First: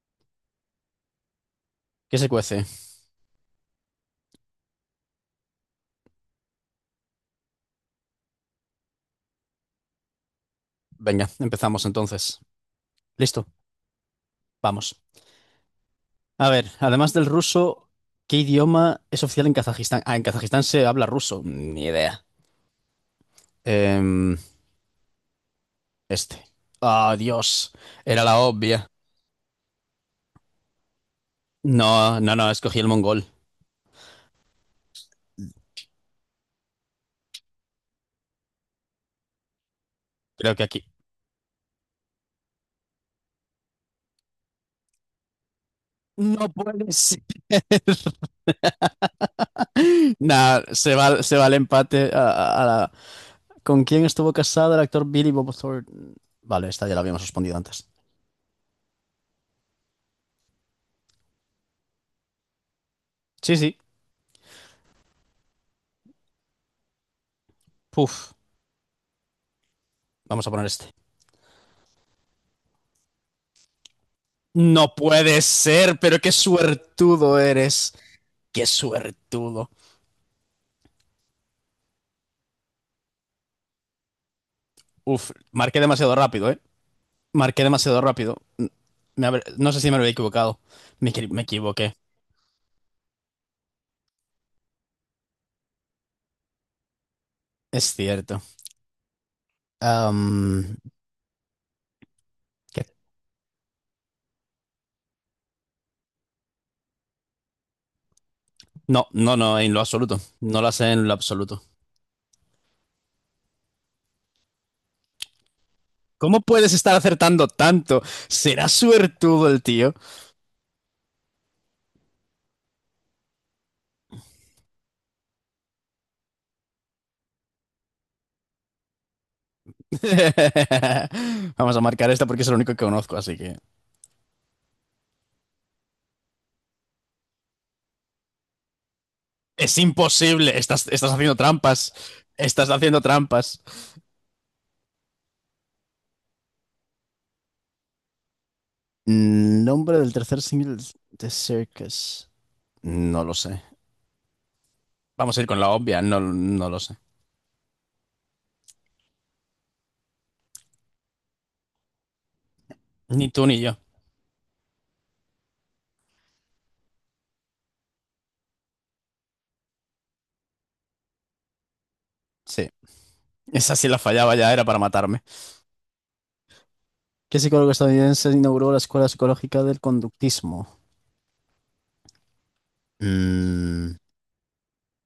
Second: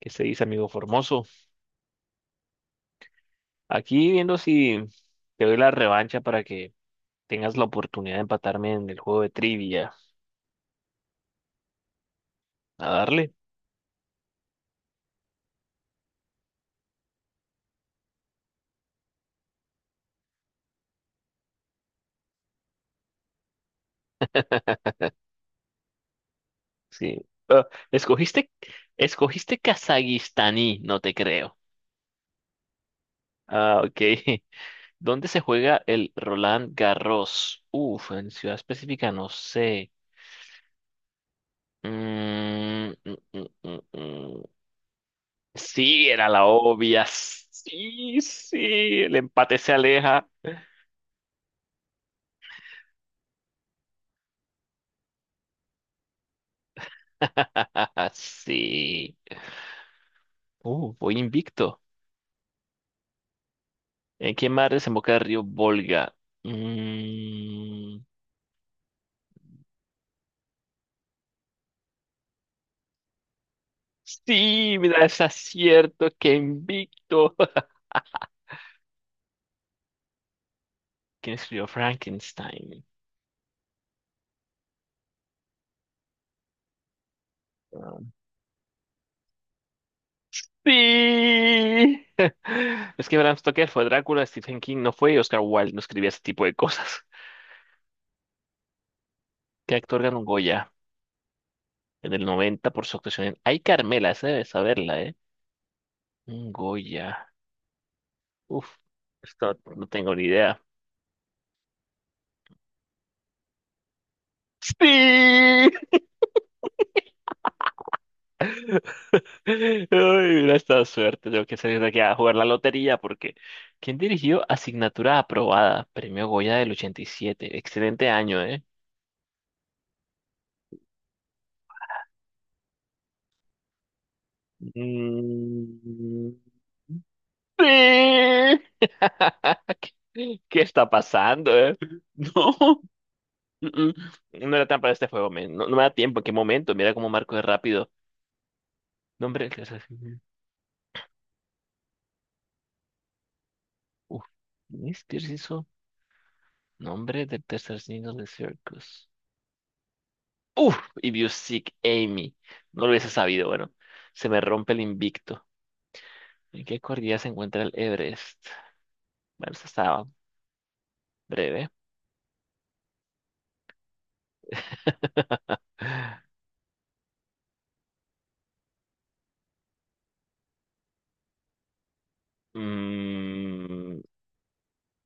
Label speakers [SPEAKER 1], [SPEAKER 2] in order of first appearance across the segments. [SPEAKER 1] ¿Qué se dice, amigo Formoso?
[SPEAKER 2] ¿Qué se cuece?
[SPEAKER 1] Aquí viendo si te doy la revancha para que tengas la oportunidad de empatarme en el juego de trivia.
[SPEAKER 2] Venga, empezamos entonces.
[SPEAKER 1] A darle.
[SPEAKER 2] Listo, vamos. A ver, además del ruso, ¿qué idioma es oficial en Kazajistán? Ah, en Kazajistán se habla ruso. Ni idea. Em, este. Ah,
[SPEAKER 1] Sí.
[SPEAKER 2] Dios. Era la obvia.
[SPEAKER 1] Escogiste Kazajistaní, no te creo.
[SPEAKER 2] No, no, no, escogí el mongol.
[SPEAKER 1] Ah, ok. ¿Dónde se juega el Roland Garros? Uf, en ciudad específica no sé.
[SPEAKER 2] Creo que aquí.
[SPEAKER 1] Mm, mm, mm, mm, mm. Sí, era la
[SPEAKER 2] No puede
[SPEAKER 1] obvia.
[SPEAKER 2] ser.
[SPEAKER 1] Sí, sí, el empate se aleja.
[SPEAKER 2] Nah, se va el empate ¿Con quién estuvo casado el actor Billy Bob Thornton? Vale, esta ya la habíamos respondido antes.
[SPEAKER 1] Sí. Voy invicto.
[SPEAKER 2] Sí, sí.
[SPEAKER 1] ¿En qué mar desemboca el río Volga? Mm,
[SPEAKER 2] Puf. Vamos a poner este.
[SPEAKER 1] sí,
[SPEAKER 2] No
[SPEAKER 1] mira, es
[SPEAKER 2] puede ser,
[SPEAKER 1] acierto,
[SPEAKER 2] pero qué
[SPEAKER 1] que invicto.
[SPEAKER 2] suertudo eres. Qué suertudo.
[SPEAKER 1] ¿Quién escribió Frankenstein?
[SPEAKER 2] Uf, marqué demasiado rápido, ¿eh? Marqué
[SPEAKER 1] Ah,
[SPEAKER 2] demasiado rápido. No sé si me habría equivocado. Me equivoqué.
[SPEAKER 1] Sí. Es que Bram Stoker fue Drácula, Stephen King no fue y Oscar Wilde no escribía ese tipo de cosas.
[SPEAKER 2] Es cierto.
[SPEAKER 1] ¿Qué actor ganó un Goya
[SPEAKER 2] Am,
[SPEAKER 1] en el 90
[SPEAKER 2] ¿Qué?
[SPEAKER 1] por su actuación en Ay, Carmela? Esa debe saberla, ¿eh? Un Goya. Uf,
[SPEAKER 2] No, no,
[SPEAKER 1] esto
[SPEAKER 2] no, en lo
[SPEAKER 1] no tengo
[SPEAKER 2] absoluto.
[SPEAKER 1] ni idea.
[SPEAKER 2] No lo sé en lo absoluto.
[SPEAKER 1] Sí.
[SPEAKER 2] ¿Cómo puedes estar acertando tanto? Será suertudo el
[SPEAKER 1] Ay,
[SPEAKER 2] tío.
[SPEAKER 1] hubiera estado suerte. Tengo que salir de aquí a jugar la lotería porque ¿quién dirigió Asignatura aprobada? Premio Goya del 87. Excelente año, ¿eh?
[SPEAKER 2] Vamos a marcar esta porque es lo único que conozco, así que...
[SPEAKER 1] Mm, sí.
[SPEAKER 2] Es
[SPEAKER 1] ¿Qué,
[SPEAKER 2] imposible.
[SPEAKER 1] qué está
[SPEAKER 2] Estás haciendo
[SPEAKER 1] pasando, eh?
[SPEAKER 2] trampas. Estás
[SPEAKER 1] No.
[SPEAKER 2] haciendo trampas.
[SPEAKER 1] mm, No era tan para este juego, men. No, no me da tiempo. ¿En qué momento? Mira cómo marco de rápido. Nombre del tercer
[SPEAKER 2] Nombre del
[SPEAKER 1] signo.
[SPEAKER 2] tercer single de Circus. No lo sé.
[SPEAKER 1] Uf. ¿Quién es? ¿Pierce
[SPEAKER 2] Vamos a ir con
[SPEAKER 1] hizo?
[SPEAKER 2] la obvia, no, no lo sé.
[SPEAKER 1] Nombre del tercer signo de Circus. Uf, if you seek Amy. No lo hubiese
[SPEAKER 2] Ni tú
[SPEAKER 1] sabido,
[SPEAKER 2] ni
[SPEAKER 1] bueno.
[SPEAKER 2] yo.
[SPEAKER 1] Se me rompe el invicto. ¿En qué cordillera se encuentra el Everest? Bueno, eso estaba breve.
[SPEAKER 2] Sí. Esa sí la fallaba ya, era para matarme. ¿Qué psicólogo estadounidense inauguró la Escuela Psicológica del Conductismo? Mm,
[SPEAKER 1] Mm,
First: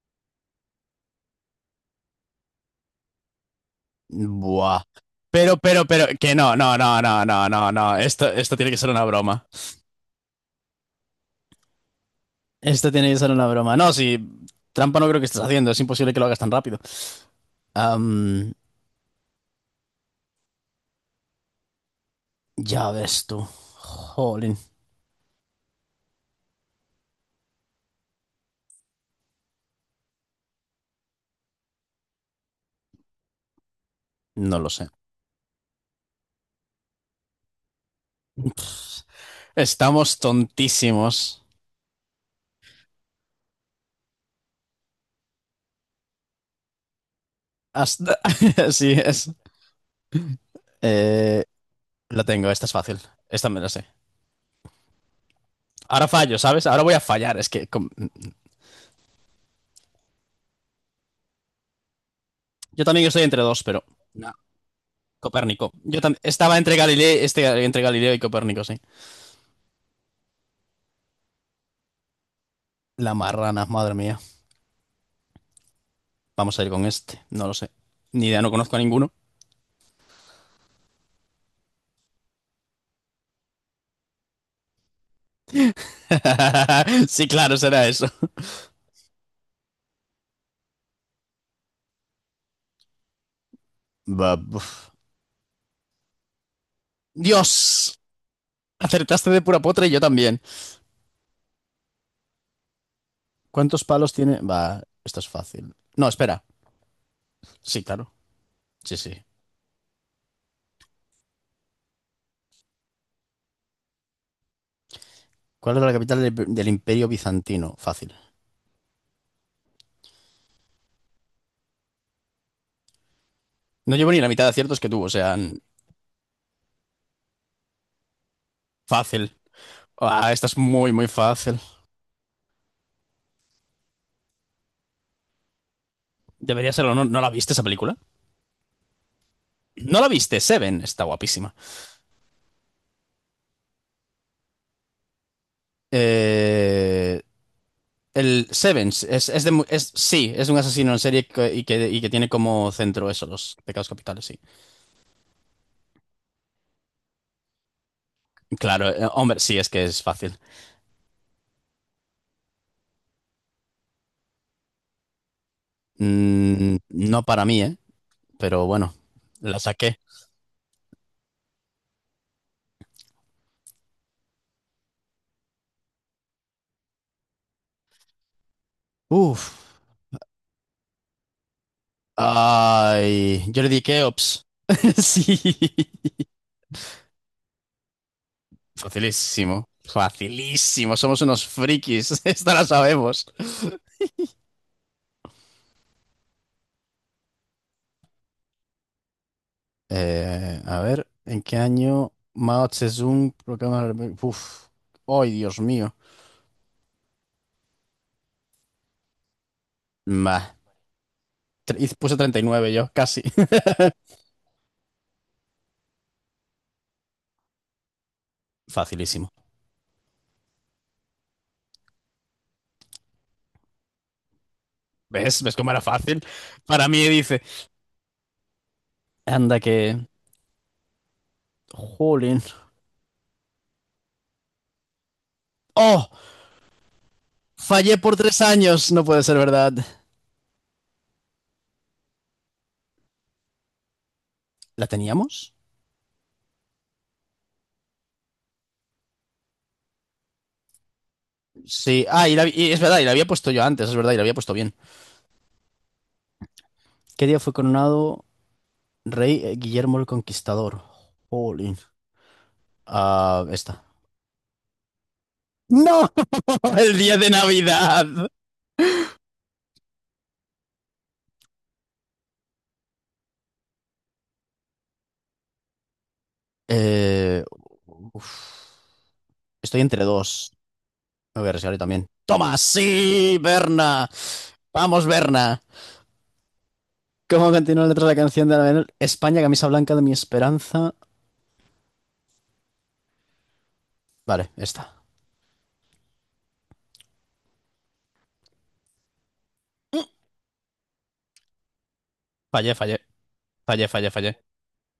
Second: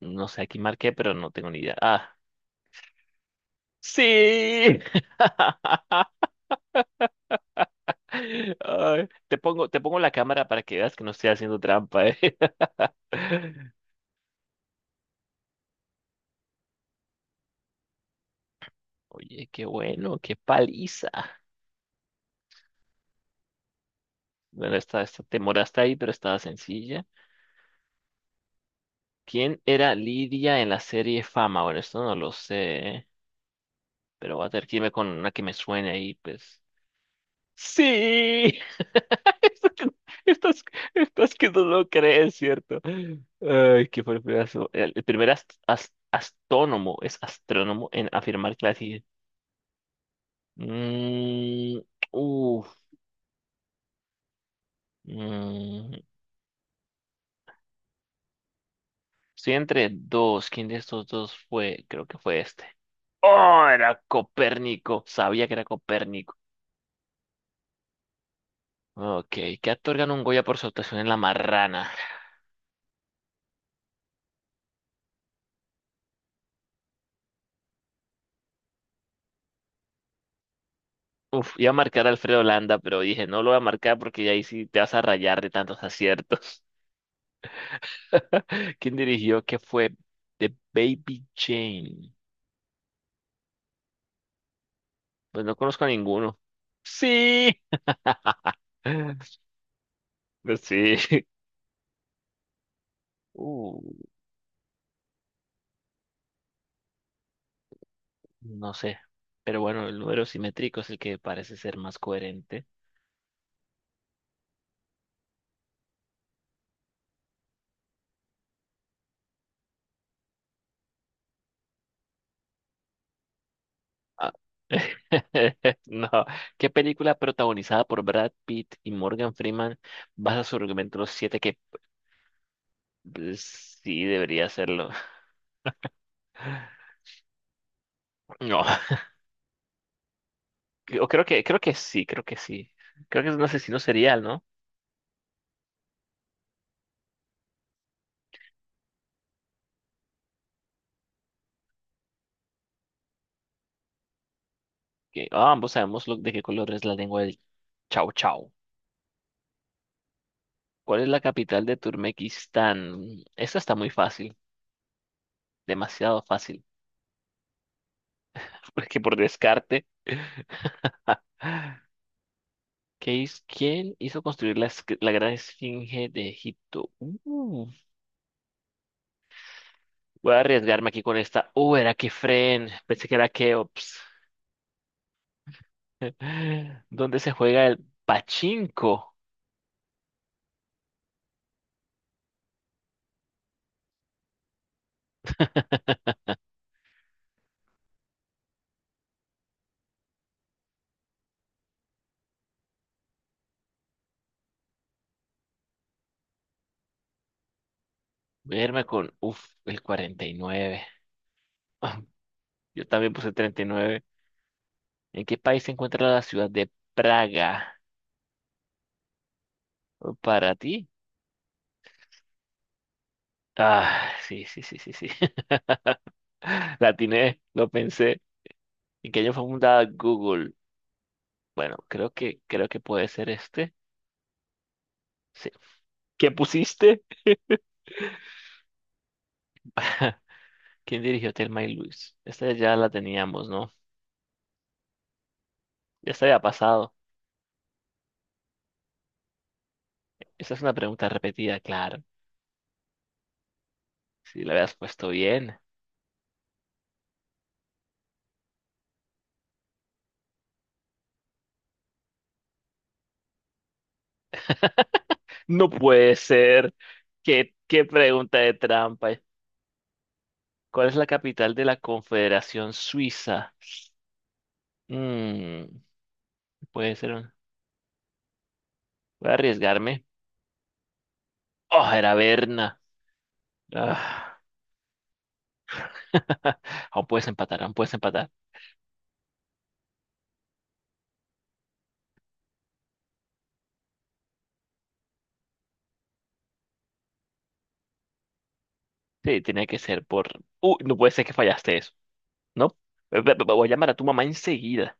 [SPEAKER 1] no sé, aquí marqué, pero no tengo ni idea. Sí.
[SPEAKER 2] buah. Pero que no, no, no, no, no, no, no. Esto tiene que ser una
[SPEAKER 1] Ay,
[SPEAKER 2] broma.
[SPEAKER 1] te pongo la cámara para que veas que no estoy haciendo trampa, ¿eh?
[SPEAKER 2] Esto tiene que ser una broma. No, si trampa no creo que estés haciendo, es imposible que lo hagas tan rápido. Am,
[SPEAKER 1] Oye, qué bueno, qué paliza.
[SPEAKER 2] ya ves tú. Jolín.
[SPEAKER 1] Bueno, esta te moraste ahí, pero estaba sencilla. ¿Quién era Lidia en la serie Fama? Bueno, esto no lo sé, ¿eh? Pero voy a
[SPEAKER 2] No
[SPEAKER 1] tener
[SPEAKER 2] lo
[SPEAKER 1] que
[SPEAKER 2] sé.
[SPEAKER 1] irme con una que me suene ahí, pues. ¡Sí!
[SPEAKER 2] Estamos
[SPEAKER 1] Estás, estás
[SPEAKER 2] tontísimos.
[SPEAKER 1] que no lo crees, ¿cierto? Ay, que fue el primer astrónomo, es astrónomo en
[SPEAKER 2] Hasta...
[SPEAKER 1] afirmar que la
[SPEAKER 2] sí,
[SPEAKER 1] Tierra-
[SPEAKER 2] es. Eh,
[SPEAKER 1] Mm,
[SPEAKER 2] la tengo, esta es
[SPEAKER 1] uf,
[SPEAKER 2] fácil. Esta me la sé.
[SPEAKER 1] mm,
[SPEAKER 2] Ahora fallo, ¿sabes? Ahora voy a fallar.
[SPEAKER 1] estoy entre dos. ¿Quién de estos dos fue? Creo que fue este.
[SPEAKER 2] Yo también estoy entre dos,
[SPEAKER 1] ¡Oh!
[SPEAKER 2] pero.
[SPEAKER 1] Era
[SPEAKER 2] No.
[SPEAKER 1] Copérnico. Sabía que era
[SPEAKER 2] Copérnico.
[SPEAKER 1] Copérnico.
[SPEAKER 2] Estaba entre Galileo, este, entre Galileo y Copérnico, sí.
[SPEAKER 1] Ok, ¿qué actor ganó un Goya por su actuación en La Marrana?
[SPEAKER 2] La marrana, madre mía. Vamos a ir con este. No lo sé. Ni idea, no conozco a ninguno.
[SPEAKER 1] Uf, iba a marcar a Alfredo Landa, pero dije, no lo voy a marcar porque ya ahí sí te vas a rayar de tantos aciertos.
[SPEAKER 2] sí, claro, será eso.
[SPEAKER 1] ¿Quién dirigió? ¿Qué fue? The Baby Jane.
[SPEAKER 2] Va, uf.
[SPEAKER 1] Pues no conozco a ninguno. Sí.
[SPEAKER 2] Dios. Acertaste de pura potra y yo también.
[SPEAKER 1] Pues sí. Uh,
[SPEAKER 2] ¿Cuántos palos tiene? Va, esto es fácil. No, espera. Sí, claro.
[SPEAKER 1] no
[SPEAKER 2] Sí,
[SPEAKER 1] sé.
[SPEAKER 2] sí.
[SPEAKER 1] Pero bueno, el número simétrico es el que parece ser más coherente.
[SPEAKER 2] ¿Cuál era la capital del Imperio Bizantino? Fácil. No llevo ni la
[SPEAKER 1] Ah,
[SPEAKER 2] mitad de aciertos que tú, o sea,
[SPEAKER 1] No, ¿qué película protagonizada por Brad Pitt y
[SPEAKER 2] fácil.
[SPEAKER 1] Morgan Freeman
[SPEAKER 2] Ah,
[SPEAKER 1] basa
[SPEAKER 2] esta
[SPEAKER 1] su
[SPEAKER 2] es muy,
[SPEAKER 1] argumento
[SPEAKER 2] muy
[SPEAKER 1] los siete que
[SPEAKER 2] fácil.
[SPEAKER 1] pues, sí debería hacerlo?
[SPEAKER 2] Debería serlo. ¿No, no la viste esa película?
[SPEAKER 1] No,
[SPEAKER 2] No la viste, Seven. Está
[SPEAKER 1] yo creo que
[SPEAKER 2] guapísima.
[SPEAKER 1] creo que sí. Creo que es un asesino serial, ¿no?
[SPEAKER 2] Eh, el Seven es sí, es un asesino en serie que tiene como centro eso, los pecados capitales, sí.
[SPEAKER 1] Que ah, ambos sabemos lo- de qué color es la lengua del Chau Chau.
[SPEAKER 2] Claro, hombre, sí, es que es fácil.
[SPEAKER 1] ¿Cuál es la capital de Turkmenistán? Esta está muy fácil, demasiado fácil,
[SPEAKER 2] Mm, no para mí, ¿eh? Pero bueno,
[SPEAKER 1] porque por
[SPEAKER 2] la
[SPEAKER 1] descarte.
[SPEAKER 2] saqué.
[SPEAKER 1] ¿Quién hizo construir la gran esfinge de Egipto?
[SPEAKER 2] Uf.
[SPEAKER 1] Voy a arriesgarme aquí con esta. Era Kefren. Pensé que era
[SPEAKER 2] Ay, yo le Jordi
[SPEAKER 1] Keops.
[SPEAKER 2] Keops. Sí.
[SPEAKER 1] ¿Dónde se juega el pachinko?
[SPEAKER 2] Facilísimo. Facilísimo. Somos unos frikis. Esta la sabemos. A ver, ¿en qué año Mao Zedong proclama la República? Uf. Ay, Dios mío.
[SPEAKER 1] Voy a irme con, uf, el
[SPEAKER 2] Bah.
[SPEAKER 1] 49.
[SPEAKER 2] Puse 39
[SPEAKER 1] Yo
[SPEAKER 2] yo,
[SPEAKER 1] también
[SPEAKER 2] casi.
[SPEAKER 1] puse 39. ¿En qué país se encuentra la ciudad de Praga?
[SPEAKER 2] Facilísimo.
[SPEAKER 1] Oh, ¿para ti? Ah, sí, sí, sí, sí, sí.
[SPEAKER 2] ¿Ves? ¿Ves cómo era fácil?
[SPEAKER 1] La
[SPEAKER 2] Para mí
[SPEAKER 1] atiné,
[SPEAKER 2] dice.
[SPEAKER 1] lo pensé. ¿En qué año fue
[SPEAKER 2] Anda
[SPEAKER 1] fundada
[SPEAKER 2] que...
[SPEAKER 1] Google? Bueno,
[SPEAKER 2] Jolín.
[SPEAKER 1] creo que puede ser este. Sí.
[SPEAKER 2] ¡Oh!
[SPEAKER 1] ¿Qué pusiste?
[SPEAKER 2] Fallé por tres años. No puede ser verdad.
[SPEAKER 1] ¿Quién dirigió Thelma y Luis? Esta ya la teníamos, ¿no?
[SPEAKER 2] ¿La teníamos?
[SPEAKER 1] Ya se había pasado. Esta es una pregunta repetida, claro.
[SPEAKER 2] Sí, ah, y es verdad, y la había puesto yo antes, es verdad, y la había
[SPEAKER 1] Si
[SPEAKER 2] puesto
[SPEAKER 1] la habías
[SPEAKER 2] bien.
[SPEAKER 1] puesto bien.
[SPEAKER 2] ¿Qué día fue coronado rey Guillermo el Conquistador? Jolín. Ah, esta.
[SPEAKER 1] No
[SPEAKER 2] ¡No!
[SPEAKER 1] puede ser.
[SPEAKER 2] ¡El día de
[SPEAKER 1] ¿Qué
[SPEAKER 2] Navidad!
[SPEAKER 1] pregunta de trampa? ¿Cuál es la capital de la Confederación Suiza? Mm, puede ser. Un-
[SPEAKER 2] Eh, uf.
[SPEAKER 1] voy a
[SPEAKER 2] Estoy
[SPEAKER 1] arriesgarme.
[SPEAKER 2] entre dos. Me voy a arriesgar yo
[SPEAKER 1] Oh,
[SPEAKER 2] también.
[SPEAKER 1] era
[SPEAKER 2] ¡Toma!
[SPEAKER 1] Berna.
[SPEAKER 2] ¡Sí, Berna!
[SPEAKER 1] Ah.
[SPEAKER 2] ¡Vamos, Berna! ¿Cómo
[SPEAKER 1] Aún
[SPEAKER 2] continúa la
[SPEAKER 1] puedes
[SPEAKER 2] letra de la
[SPEAKER 1] empatar.
[SPEAKER 2] canción de la España, camisa blanca de mi esperanza? Vale, esta.
[SPEAKER 1] Sí, tenía que ser por... no puede ser que fallaste eso,
[SPEAKER 2] Fallé,
[SPEAKER 1] ¿no?
[SPEAKER 2] fallé,
[SPEAKER 1] Voy a
[SPEAKER 2] fallé,
[SPEAKER 1] llamar a tu
[SPEAKER 2] fallé,
[SPEAKER 1] mamá
[SPEAKER 2] fallé.
[SPEAKER 1] enseguida.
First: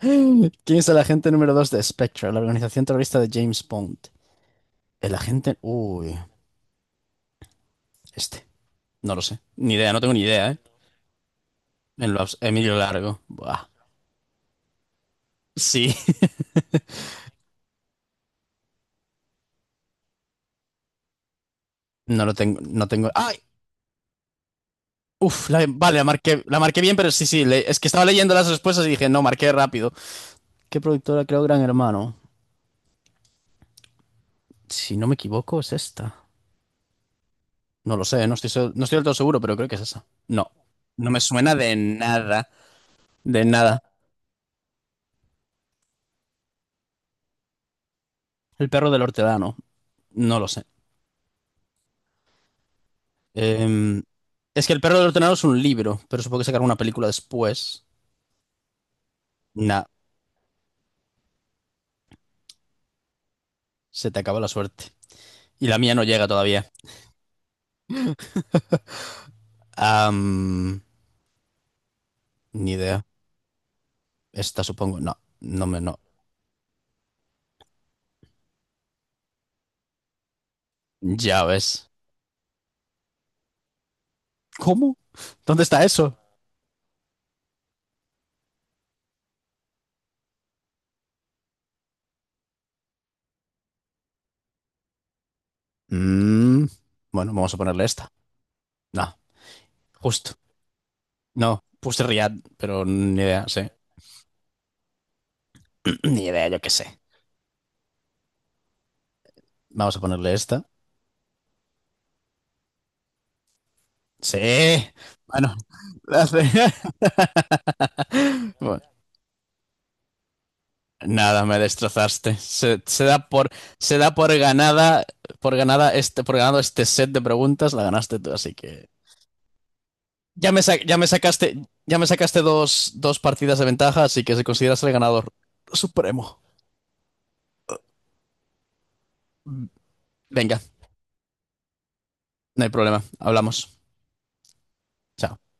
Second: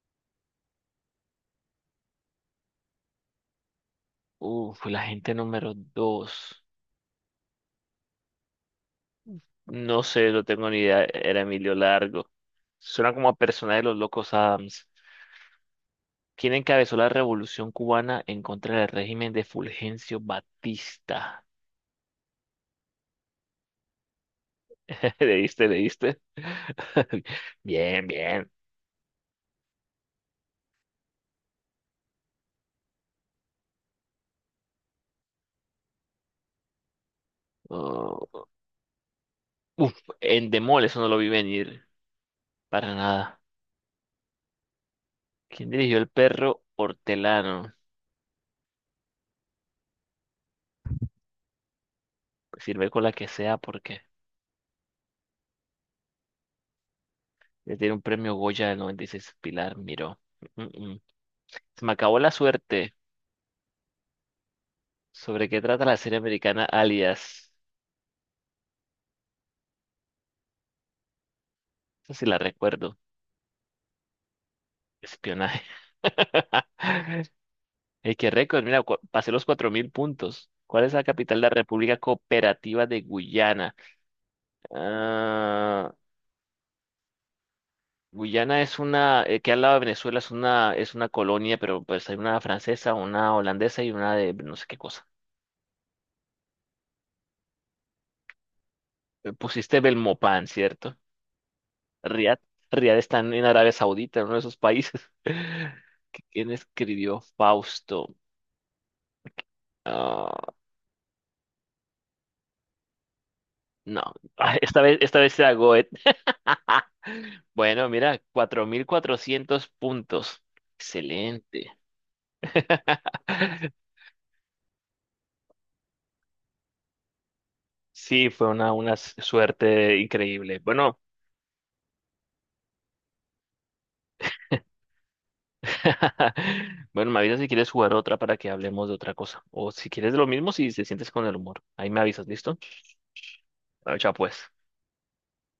[SPEAKER 2] ¿Quién es el agente número 2 de Spectre, la organización terrorista de James Bond?
[SPEAKER 1] Uf, la
[SPEAKER 2] El
[SPEAKER 1] gente
[SPEAKER 2] agente...
[SPEAKER 1] número
[SPEAKER 2] Uy,
[SPEAKER 1] dos.
[SPEAKER 2] este. No lo sé. Ni idea, no
[SPEAKER 1] No
[SPEAKER 2] tengo ni
[SPEAKER 1] sé, no
[SPEAKER 2] idea, ¿eh?
[SPEAKER 1] tengo ni idea. Era Emilio Largo.
[SPEAKER 2] Emilio
[SPEAKER 1] Suena
[SPEAKER 2] Largo.
[SPEAKER 1] como a
[SPEAKER 2] Buah.
[SPEAKER 1] persona de los Locos Adams.
[SPEAKER 2] Sí.
[SPEAKER 1] ¿Quién encabezó la revolución cubana en contra del régimen de Fulgencio Batista?
[SPEAKER 2] No lo tengo, no tengo... ¡Ay! Vale,
[SPEAKER 1] Leíste?
[SPEAKER 2] la marqué bien, pero es que estaba
[SPEAKER 1] Bien,
[SPEAKER 2] leyendo las
[SPEAKER 1] bien.
[SPEAKER 2] respuestas y dije, no, marqué rápido. ¿Qué productora creó Gran Hermano? Si no me equivoco, es esta. No lo sé, no
[SPEAKER 1] Oh,
[SPEAKER 2] estoy, se- No estoy del todo seguro, pero creo que es
[SPEAKER 1] uf,
[SPEAKER 2] esa.
[SPEAKER 1] en
[SPEAKER 2] No,
[SPEAKER 1] Endemol, eso no
[SPEAKER 2] no
[SPEAKER 1] lo
[SPEAKER 2] me
[SPEAKER 1] vi
[SPEAKER 2] suena
[SPEAKER 1] venir. Para nada.
[SPEAKER 2] de nada.
[SPEAKER 1] ¿Quién dirigió el perro hortelano?
[SPEAKER 2] El perro del hortelano, no lo sé.
[SPEAKER 1] Sirve con la que sea porque
[SPEAKER 2] Em, es que El perro del ordenador es un libro, pero supongo que sacar una película
[SPEAKER 1] le
[SPEAKER 2] después.
[SPEAKER 1] tiene un premio Goya del 96 Pilar
[SPEAKER 2] Nah,
[SPEAKER 1] Miró. Mm, mm. mm. Se me acabó la suerte.
[SPEAKER 2] se te acaba la suerte.
[SPEAKER 1] ¿Sobre qué
[SPEAKER 2] Y la
[SPEAKER 1] trata
[SPEAKER 2] mía
[SPEAKER 1] la
[SPEAKER 2] no
[SPEAKER 1] serie
[SPEAKER 2] llega
[SPEAKER 1] americana
[SPEAKER 2] todavía.
[SPEAKER 1] Alias?
[SPEAKER 2] Am,
[SPEAKER 1] Esa sí la
[SPEAKER 2] ni
[SPEAKER 1] recuerdo.
[SPEAKER 2] idea. Esta supongo. No,
[SPEAKER 1] Espionaje.
[SPEAKER 2] no me no.
[SPEAKER 1] Ey, qué récord. Mira, pasé los 4.000 puntos. ¿Cuál es la capital de
[SPEAKER 2] Ya
[SPEAKER 1] la
[SPEAKER 2] ves.
[SPEAKER 1] República Cooperativa de Guyana?
[SPEAKER 2] ¿Cómo? ¿Dónde está
[SPEAKER 1] Ah,
[SPEAKER 2] eso?
[SPEAKER 1] Guyana es una, que al lado de Venezuela es una colonia, pero pues hay una francesa, una holandesa y una de no sé qué cosa.
[SPEAKER 2] Mm, bueno, vamos a ponerle esta. No,
[SPEAKER 1] Pusiste
[SPEAKER 2] justo.
[SPEAKER 1] Belmopan, ¿cierto?
[SPEAKER 2] No, puse Riad,
[SPEAKER 1] Riad.
[SPEAKER 2] pero
[SPEAKER 1] Riad está
[SPEAKER 2] ni
[SPEAKER 1] en
[SPEAKER 2] idea, sí.
[SPEAKER 1] Arabia Saudita, en uno de esos países.
[SPEAKER 2] Ni idea,
[SPEAKER 1] ¿Quién
[SPEAKER 2] yo qué sé.
[SPEAKER 1] escribió Fausto?
[SPEAKER 2] Vamos a ponerle
[SPEAKER 1] Ah,
[SPEAKER 2] esta.
[SPEAKER 1] No,
[SPEAKER 2] Sí.
[SPEAKER 1] ah, esta vez era
[SPEAKER 2] Bueno,
[SPEAKER 1] Goethe.
[SPEAKER 2] la hace-
[SPEAKER 1] Bueno, mira, cuatro mil
[SPEAKER 2] Bueno.
[SPEAKER 1] cuatrocientos puntos.
[SPEAKER 2] Nada, me
[SPEAKER 1] Excelente.
[SPEAKER 2] destrozaste. Se da por ganada, por ganado este set de preguntas, la ganaste
[SPEAKER 1] Sí,
[SPEAKER 2] tú,
[SPEAKER 1] fue
[SPEAKER 2] así que
[SPEAKER 1] una suerte
[SPEAKER 2] ya
[SPEAKER 1] increíble.
[SPEAKER 2] me, sa- ya
[SPEAKER 1] Bueno,
[SPEAKER 2] me sacaste, ya me sacaste dos, dos partidas de ventaja, así que se consideras el ganador supremo.
[SPEAKER 1] bueno, me avisas si quieres jugar otra para que hablemos de otra cosa. O si quieres lo mismo,
[SPEAKER 2] Venga,
[SPEAKER 1] si te sientes con el humor. Ahí me avisas, ¿listo?
[SPEAKER 2] no hay problema, hablamos.
[SPEAKER 1] Chao, pues.
[SPEAKER 2] Chao.